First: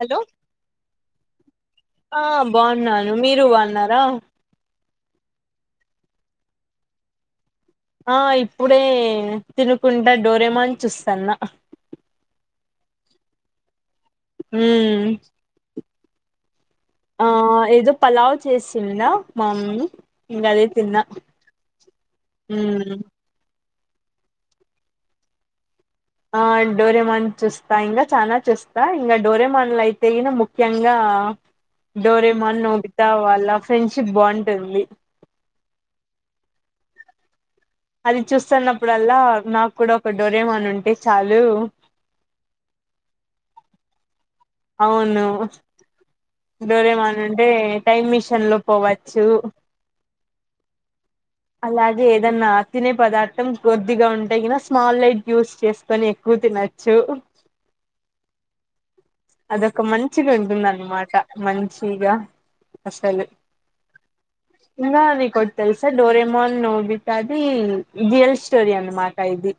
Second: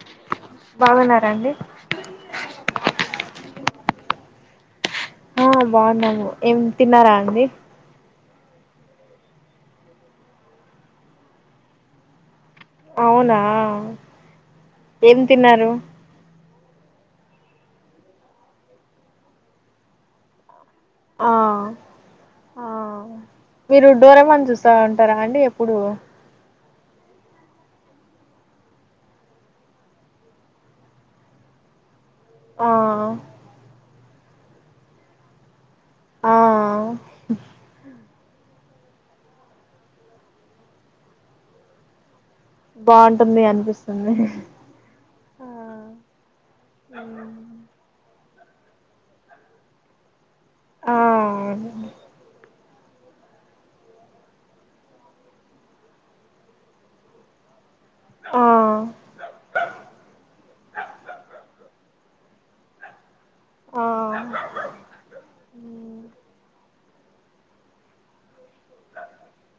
hello బాగున్నారండి ఆ బాగున్నాను మీరు బాగున్నార హలో ఆ బాగున్నాము ఏం తిన్నారా అండి ఆ ఇప్పుడే తినుకుంటా డోరేమాన్ చూస్తున్నా అవునా ఉమ్ ఏం తిన్నారు ఆ ఏదో పలావ్ చేసిందా మామ్మీ ఇంకా అదే తిన్న ఆ ఆ ఉమ్ మీరు డోరేమాన్ చూస్తా ఉంటారా అండి ఎప్పుడు ఆ డోరేమాన్ చూస్తా ఇంకా చానా చూస్తా ఇంకా డోరేమాన్లు అయితే ఈన ముఖ్యంగా డోరేమాన్ ఆ నోబితా వాళ్ళ ఫ్రెండ్షిప్ బాగుంటుంది ఆ అది చూస్తున్నప్పుడల్లా నాకు కూడా ఒక డోరేమన్ ఉంటే చాలు బాగుంటుంది అనిపిస్తుంది అవును ఆ డోరేమాను అంటే టైమ్ మెషీన్ లో పోవచ్చు అలాగే ఏదన్నా తినే పదార్థం కొద్దిగా ఉంటే గానా స్మాల్ లైట్ యూస్ చేసుకొని ఎక్కువ తినొచ్చు ఆ అదొక మంచిగా ఉంటుందన్నమాట మంచిగా అసలు ఆ [unintelligible] నీకు ఒకటి తెలుసా డోరమోన్ నోబితా అది రియల్ స్టోరీ అన్నమాట ఇది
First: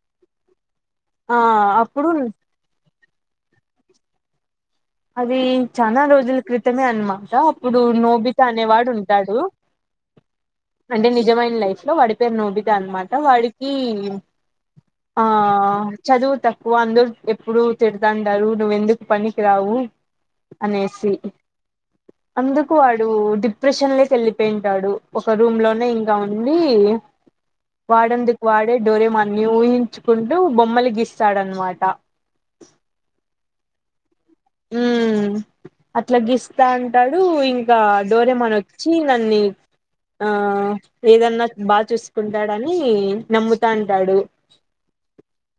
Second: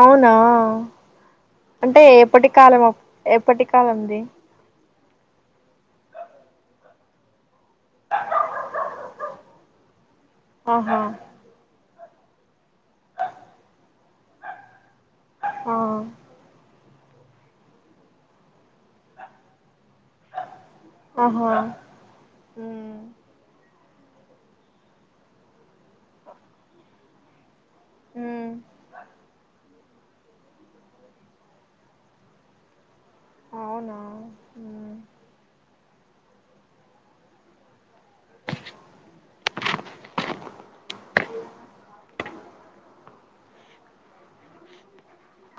అవునా ఆ అంటే అప్పుడు ఎప్పటి కాలం ఎప్పటి కాలంది అదే చనా రోజుల క్రితమే అన్మాట ఇప్పుడు నోబిత అనే వాడు ఉంటాడు ఆహా అంటే నిజమైన లైఫ్ లో వాడి పేరు నొ్విిదా అన్నమాట వాడికి ఆ ఆ చదువు తక్వ వాళ్లందరూ ఎప్పుడు తిడతంటారు నువ్వ ఎందుకు పనికి రావు అనేసి ఆహా అందుకు మ్మ్ వాడు ప్ పెషన్ కి వెళ్ళిపోయింటాడు ఒక రూమ్ లోనే ఇంకా ఉండి వాడందుకు మ్మ్ వాడే డోరే మన్యు ఊహ పచ్చుకుంటూ బొమ్మలు గీస్తాడన్నమాట అవునా ఉమ్ అట్లా గీస్తా అంటాడు ఇంకా డోరేమన్ వచ్చి నన్ను ఆ ఏదన్నా బాగా చూసుకుంటాడని నమ్ముతా అంటాడు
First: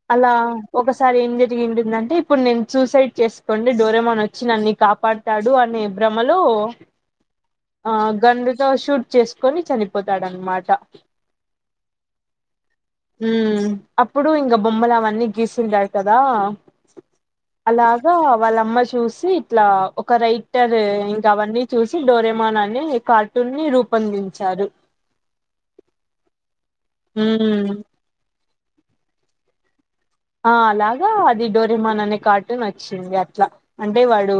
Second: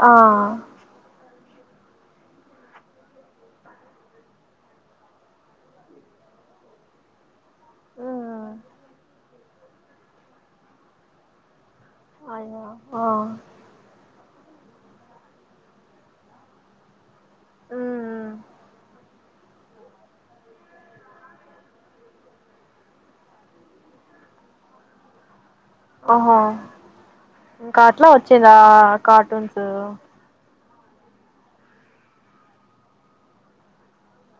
ఆ అలా ఒకసారి ఏం జరిగిందంటే ఇప్పుడు నేను సూసైడ్ చేసు వన్ డే డోరేమన్ వచ్చి నన్నన్ని కాపాడుతాడు అని భ్రమలో ఆ గన్ తో షూట్ చేసుకొని చనిపోతాడన్నమాట అయినా ఆ ఇప్పుడు ఇంక బొమ్మలు అవన్నీ గీసింటడు కదా అలా ద వాళ్ళమ్మ చూసి ఇట్లా ఒక రైటర్ ఇంక అవన్నీ చూసి డోరేమాన్ అనే కార్టూన్ ని రూపొందించారు అ ఆహో మ్మ్ ఇంకా అట్లా వచ్చిందా కార్టూన్స్ ఆ అలాగా అది డోరమాన్ అనే కార్టున్ వచ్చింది అట్లా అంటే వాడు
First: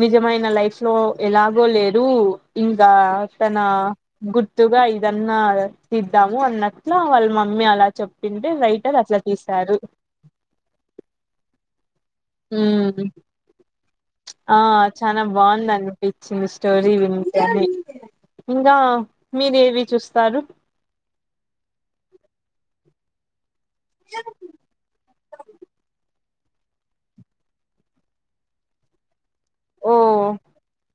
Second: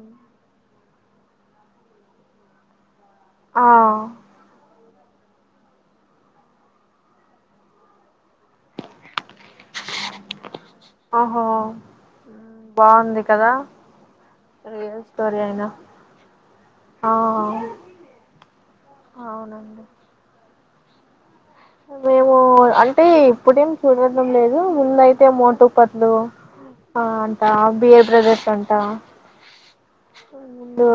నిజ నిమైన లైఫ్ లో ఎలాగో లేరు ఇంకా తన ఆ గుర్తుగా ఏదన్నా తీిద్దాము అన్నట్లా వాళ్ళ మమ్మీ అలా చెప్పింటే రైటర్ అట్లా తీశారు ఓహో మ్మ్ బాగుంది కదా ఆ రియల్ చాల స్టోరీ అయినా బాగుంది అనిపించింది స్టోరీ ఆ విడి ఇంకా మీర అవునండి ఏవి చూస్తారు మేము అన్ ఇప్పుడేం చూడటం లేదు ముందయి అతే మోట పట్లు ఆ అంటా బియర్ బ్రదర్స్ అంటా ఓ ధో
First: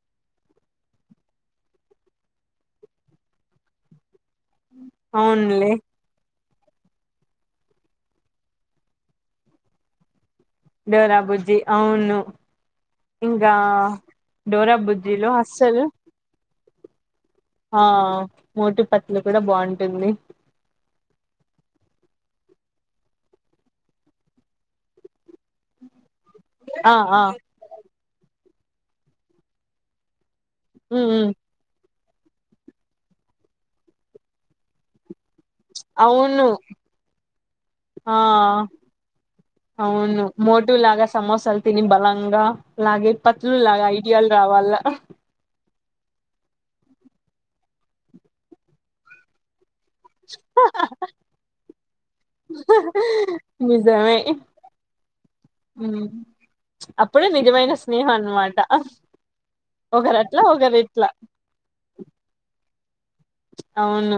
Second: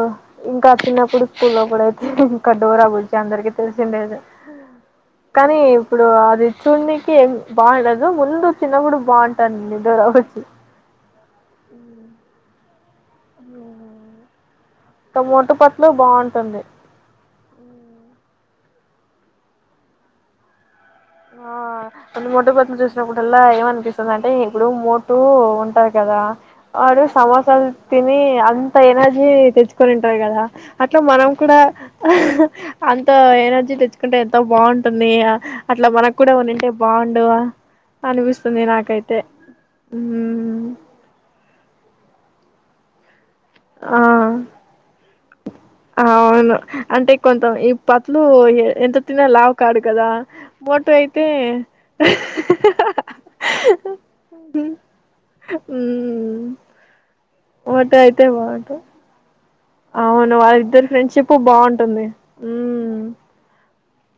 ఇంకా చిన్నప్పుడు స్కూ లో కూడా అయితే ఇంకా డోరా గుంచిి అందరికి తెలిసిండేది కానీ అవునులే ఇప్పుడు అది చూన్నకి బా ఇడదు ముందు చిన్న గుుడు బా ఉంటా న ఇది రచ్చ రా బుజ్జి అవును హింగా డోరా ఇంకా బుజ్జిలో మోటు అస్సలు పత్లు బాగుంటుంది ఆ మోటు పతులు కూడా బాగుంటుంది ఆ అంటే మొట పొతుం చూసినప్పుడల్లా ఏమనిపిస్తుంది అంటే ఇప్పుడు మోటు ఉంటారు కదా ఆ అరు ఆ సమోసాలు తిని అంత ఎనర్జీ తెచ్చుకోనింటారు కదా అట్లా ఉమ్ మనం ఉమ్ కూడా అంత ఎనర్జీ తెచ్చుకుంటే ఎంత బాగుంటుంది అట్లా మనకు కూడా అవును ఉంటే బాగుండువా ఆ అనిపిస్తుంది నాకైతే అవును ఉమ్ మోటలాగా సమోస అల్తని బల గ లాగే పతులు లాగ ఆ ఐడియాలు రావాల అవును అంటే కొంత ఈ పట్లు ఎంత తిిన లావ్ కాడు కదా మోటు అయితే నిజమే ఉమ్మ్ ఇప్పుడు నిజమైన స్నేహం అన్నమాట అవును ఒకరట్లా ఒకరు వాళ్ళిద్దరి ఎట్లా ఫ్రెండ్షిప్ బాగుంటుంది ఉమ్ అవును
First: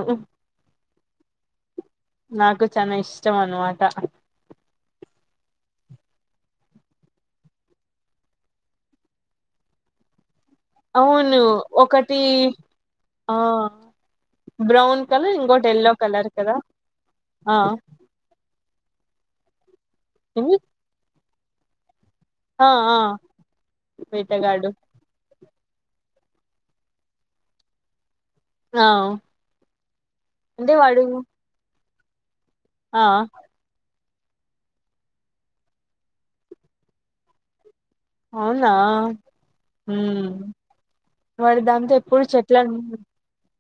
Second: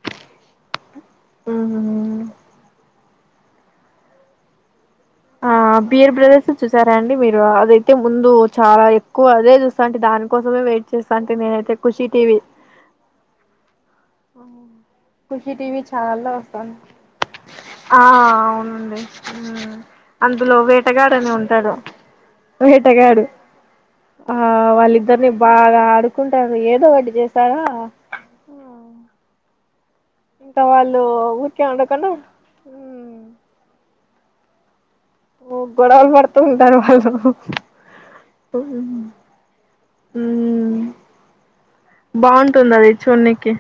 ఆ నాకు చానా ఇష్టం అనమాట ఆ బియర్ బ్రదర్స్ చూసారా అండి మీరు అదైతే ముందు చాలా ఎక్కువ అదే చూస్తా అంటే దానికి కోసమే వెయిట్ చేస్తా అంటే అవును నేనైతే ఖుషి ఒకటి టీవి ఆ బ్రౌన్ కలర్ ఖుషి ఇంకోటి టీవ ఎల్లో చాలా కలర్ కదా వస్తాను ఆ అవునండి అందులో ఏంది వేటగాడని ఉంటాడు ఆ ఆ వేటగాడు ఆ వేటగాడు వాళ్ళిద్దరిని బాగా ఆడుకుంటారు ఏదో ఒకడ్టి చేశారా ఆ ఇంకా అంటే వాళ్ళు వాడు ఊరికే ఉండకుడా ఆ గొడవలు పడుతూ ఉంటారు వాళ్ళు అవునా ఉ ఉమ్ మరి దాంతో ఎప్పుడు చెట్లన్ బాగుంటుంది అది చూడ్నికి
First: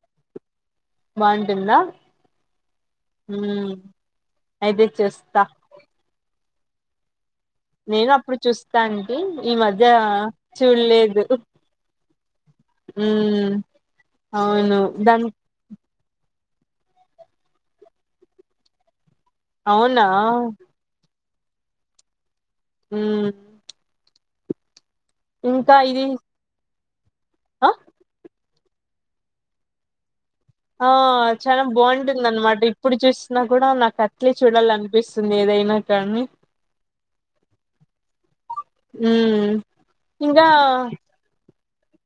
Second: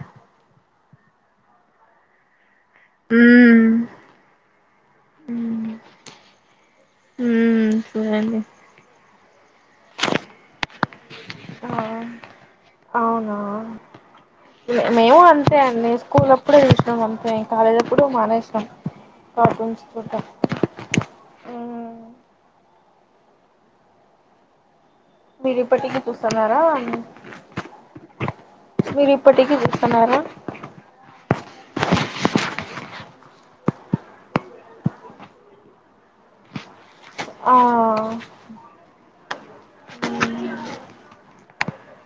బావుంటుందా ఉమ్ అయితేే చూస్తా ఉమ్ నేను అప్పుడు చూడండి చూస్తా అంటి ఈ మధ్య చూడలేదు ఆ ఉ అవునా అవును మేము దాన్ అంతే అండి స్కూల్ అప్పుడు చూసినాం అంతే కాలేజ్ అప్పుడు మానేసినాం కార్టూన్స్ అవునా కూడా ఆ ఉమ్ ఇంకా మీరీపట్టికి ఇది చూస్తున్నారా ఆ మీరు ఇప్పటికీ చూస్తాన్నారా ఆ చాల బాగుంటుంది అన్నమాట ఇప్పుడు చూసిన కూడా నాకు అట్లే చూడాల అనిపిస్తుంది ఏదైనా కానీ ఆ మ్ ఇంకా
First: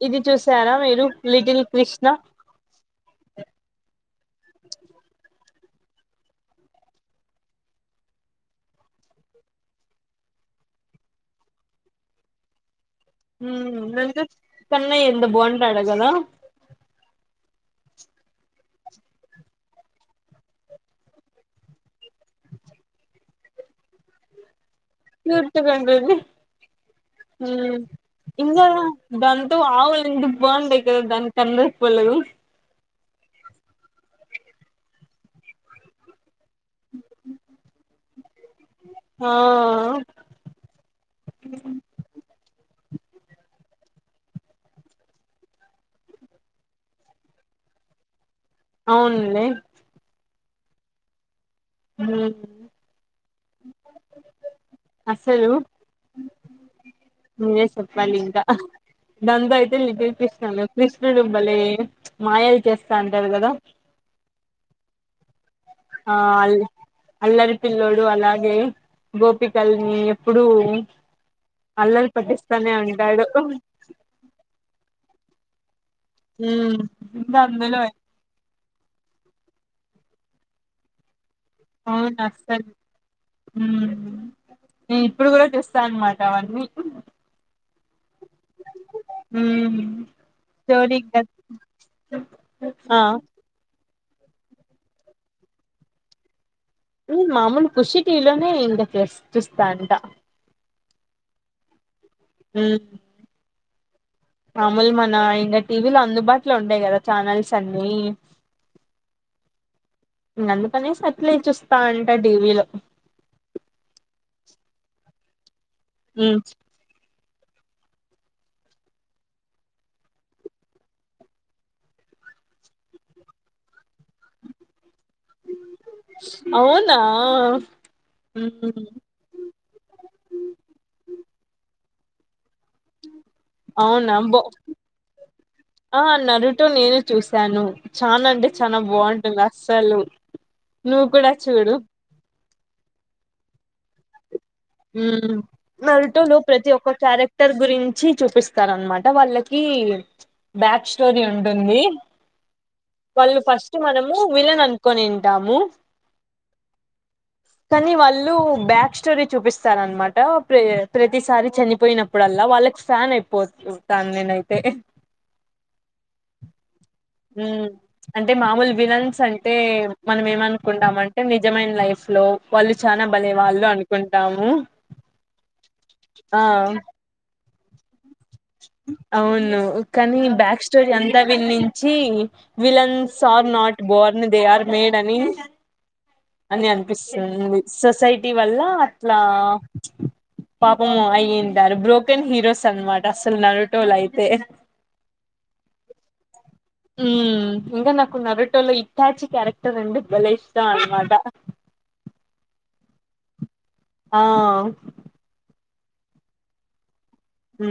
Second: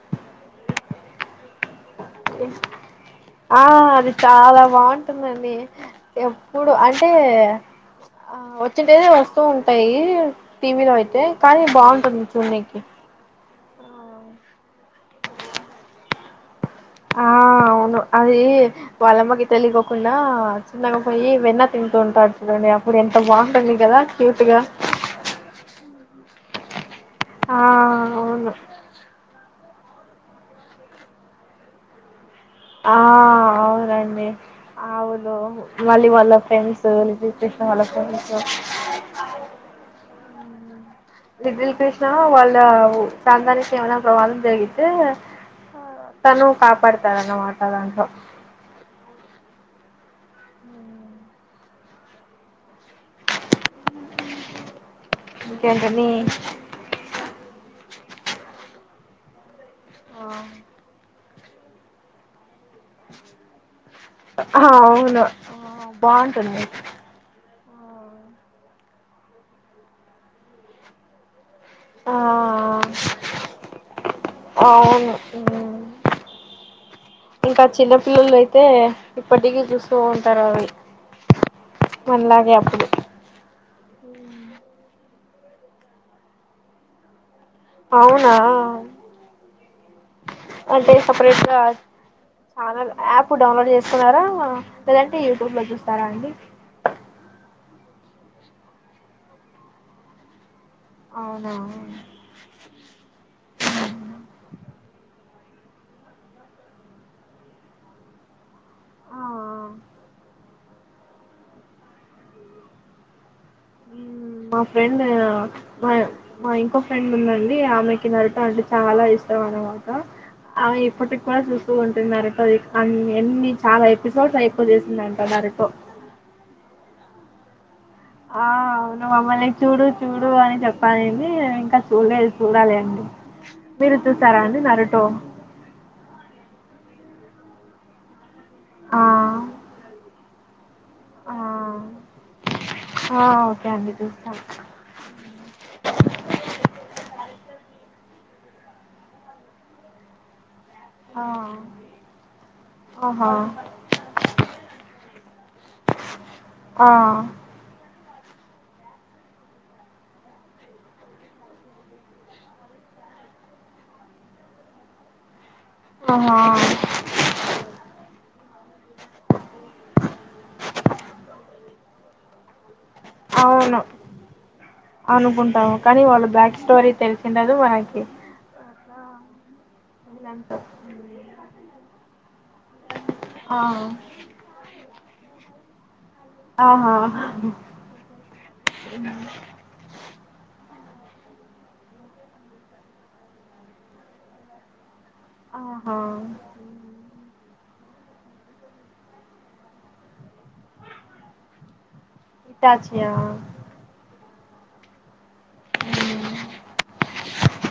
ఇది చూసారా మీరు లిటిల్ కృష్ణ ఆ అది చాలా బాగుంటుందండి ఎప్పుడు అంటే ఆ వచ్చిటేనే వస్తూ ఉంటాయి టీవీలో అయితే కానీ బాగుంటుంది చూనికి మ్ నంద్ గుర్చ్ కన్నయ్య ఎంత బాగుంటాడో కదా ఆ అవును అది వాళ్ళమ్మకి తెలియకోకుండా చిన్నగా పోయి వెన్న తింటూ ఉంటాడు చూడండి అప్పుడు ఎంత బాగుంటుంది కదా క్యూట్ గా క్యూట్ గుంటుందు ఆ మ్ అవును ఇంగ దాన్ టు ఆవులు ఎంత బాగుంటాయి కదా దానికి కను రెప్పలు ఆ అవునండి ఆవులు మళ్ళీ వాళ్ళ ఫ్రెండ్స్ లిటిల్ కృష్ణ వాళ్ళ ఫ్రెండ్స్ ఆ లిటిల్ కృష్ణ వాళ్ళ ప్రాంతానికి ఏమైన ప్రమాదం జరిగితే తను కాపాడుతారన్న మాట దాంట్లో అవును లే మ్ అసలు ఇంకేంటని చెప్పాలి ఇంకా దాంట్లో అయితే లిటిల్ కృష్ణ కృష్ణ లో కృష్ణుడు బాలే మాయాలు చేస్తా అంటారు కదా ఆ అవును ఆ బాగుంటుంది అల్లరి పిల్లోడు అలాగే గోపికల్ని ఎప్పుడూ అల్లరి ఆ పటిస్తనే ఉంటాడు అవును ఇంకా చిన్నపిల్లలు అయి తే ఇప్పటికీ చూస్తూ ఉంటారు అవి అవును మనలాగే అస్సలు అప్పుడు మ్ నేను ఇప్పుడు కూడా చేస్తా అన్నమాట అవన్నీ అవునా ఉమ్ అంటే స్టోరీ ఇంకా సపరేట్ గా ఛానెల్ ఆ యాప్ డౌన్లోడ్ చే సుకున్నారా లేదంటే యూట్యూబ్ లో చూస్తారా అండి లేద్ మామూలు కుషిటీలోనే ఇంగ చెస్ చూస్తా ఉంటా అవునా మ్ మామూలు మన ఇంకా టీవీలో అందుబాటులో ఉంటాయి కదా ఛానల్స్ అన్ని ఆ ఇంగ అందుకనేసి అట్లే చూస్తా ఉంటా టీవీలో మ్ మా ఫ్రెండ్ మా ఉమ్ మా ఇంకో ఫ్రెండ్ ఉందం డి అ ఆమెకి నారుత అంటే చాలా ఇష్టం అనమాట అవి ఇప్పటికి కూడా చూస్తూ ఉంటున్నారు అది అ అన్ని చాలా ఎపిసోడ్స్ అయిపోచేసిందండి అవునా ఆ ఉమ్ అవును మమ్మల్ని చూడు చూడు అని చెప్పనంది ఇంకా చూడ్లేదు చూడాలి అండి మీరు అవునా బో చూస్తారా అని నరుటో టు నేను చూశాను చానా అంటే చానా ఆ బాగుంటుంది అస్సలు నువ్వు కూడా ఆ చూడూ ఆ ఓకే అండి చూస్తాం మ్ మరుటోలు ప్రతి ఒక్కర్ క్యారెక్టర్ గురించి చూపిస్తారన్ మాట వాళ్ళకి బ్యాక్ స్టోరీ ఆ ఉంటు ఉంది ఆహా వాళ్ళు ఫస్ట్ మనము విలన్ అనుకోనే డము ఆ కానీ వాళ్ళు బ్యాక్ స్టోరీ చూపి స్త్ స్తాన అనమాట ప్రతిసారి చనిపోయినప్పుడ అల్లా వాళ్ళకి ఫ్యాన్ అయిపోతున్ టాను నేన్ అయితే ఆహ ఉమ్ అంటే మామూల్ విలన్స్ అంటే మనం ఏమనుకుంటాం మ్ అంటే నిజమైన లైఫ్ లో వాళ్ళు ఇష్ట్ చానా బలే వాళ్ళు అవును అనుకుఉంటాము అనుకుంటాము కానీ వాళ్ళు ఆ బ్యాక్ స్టోరీ తెలిసిండరు మనకి అవునూ కానీ బ్యాక్ స్టోరీ అంతా విన్నించి విలన్స్ ఆర్ ఆ not born they are made డని అని ఆహా అనిపిస్తుంది సొసైటీ వల్లా అట్లా పాపం అయింటారు బ్రోకెన్ హీరోస్ అన్ మాట అసల్ నల్ టోల్ అయితే ఆహా ఉమ్ ఇంకా నాకు నరోటో లో ఇతాచి క్యారెక్టర్ అండి బలే ఇష్టం అన్ మాట ట్యాచ్ నియా ఆ అవు అ హ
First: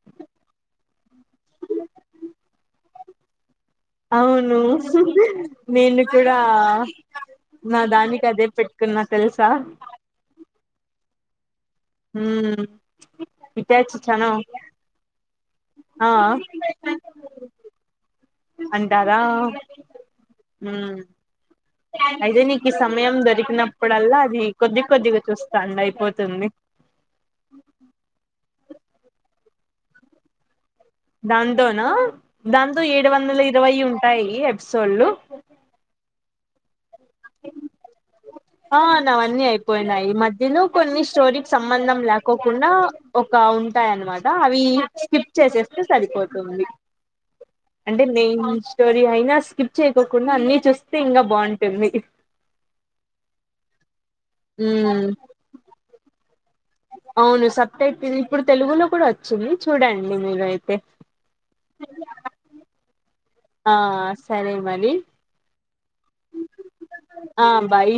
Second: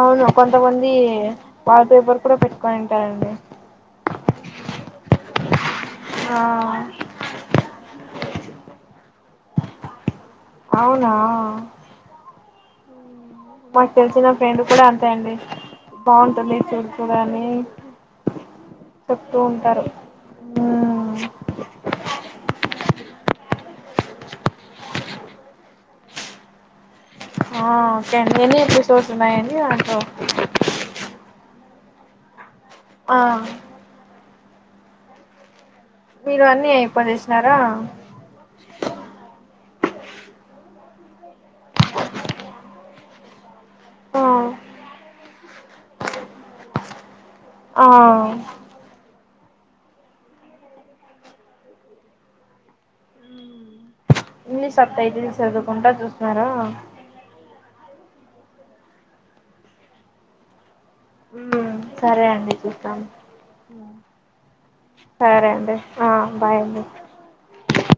అవును కొంతమంది వాల్ పేపర్ కూడా పెట్టుకుని ఉంటార్ అండి అవును నేను కూడా ఆ నా దానికి అదే పెట్కున్నా తెలుసా అవునా ఆ మ్ మాకు తెలిసి నా ఫ్రెండ్ కూడా అక్కడ్నే ఆ బాగుంటుంది చూస్ కోనని అంటరా మ్ మ్మ్ అయితేే నీకి ఈ సమయం దొరికి అన్నప్పుడ అల్లా అది కొద్ది కొద్దిగా చూస్తాండి అయిపోతుంది ఆ క ఎన్ని ఎపిసోడ్స్ ఉన్నాయండి అందు దాంతోనా దాంతో ఏడు ఆ వందలు ఇరవై ఉంటాయి ఎపిసోడ్లు మీరు అన్నీ అయిపోని ఇస్తారా ఆ నావ అన్ని అన్ని అయిపోయినాయి ఈ మధ్యలో కొన్ని స్టోరీ సంబంధం ల్యాకకుండా ఒక ఉంది వుంటాయ అన్ ఆ మాట అవి స్కిప్ చేసేస్తే సరిపోతుంది అంటే ఆ మేయిన్ స్టోరీ అయినా స్ స్కిప్ చేయకోకుండా అన్ని చూస్తే ఇంకా బాగుంటుంది ఇ ఉమ్ సబ్టైటిల్ సదువుకుంటా చూస్ అవును సుబ్టిటిల్ ఇప్పుడు తెలుగులో కూడా వచ్చింది చూడండి మీర్ అయితే సరే అండి చూస్తాను ఆ సరే మరి సరే అండి ఆ బాయ్ అండి ఆ బయి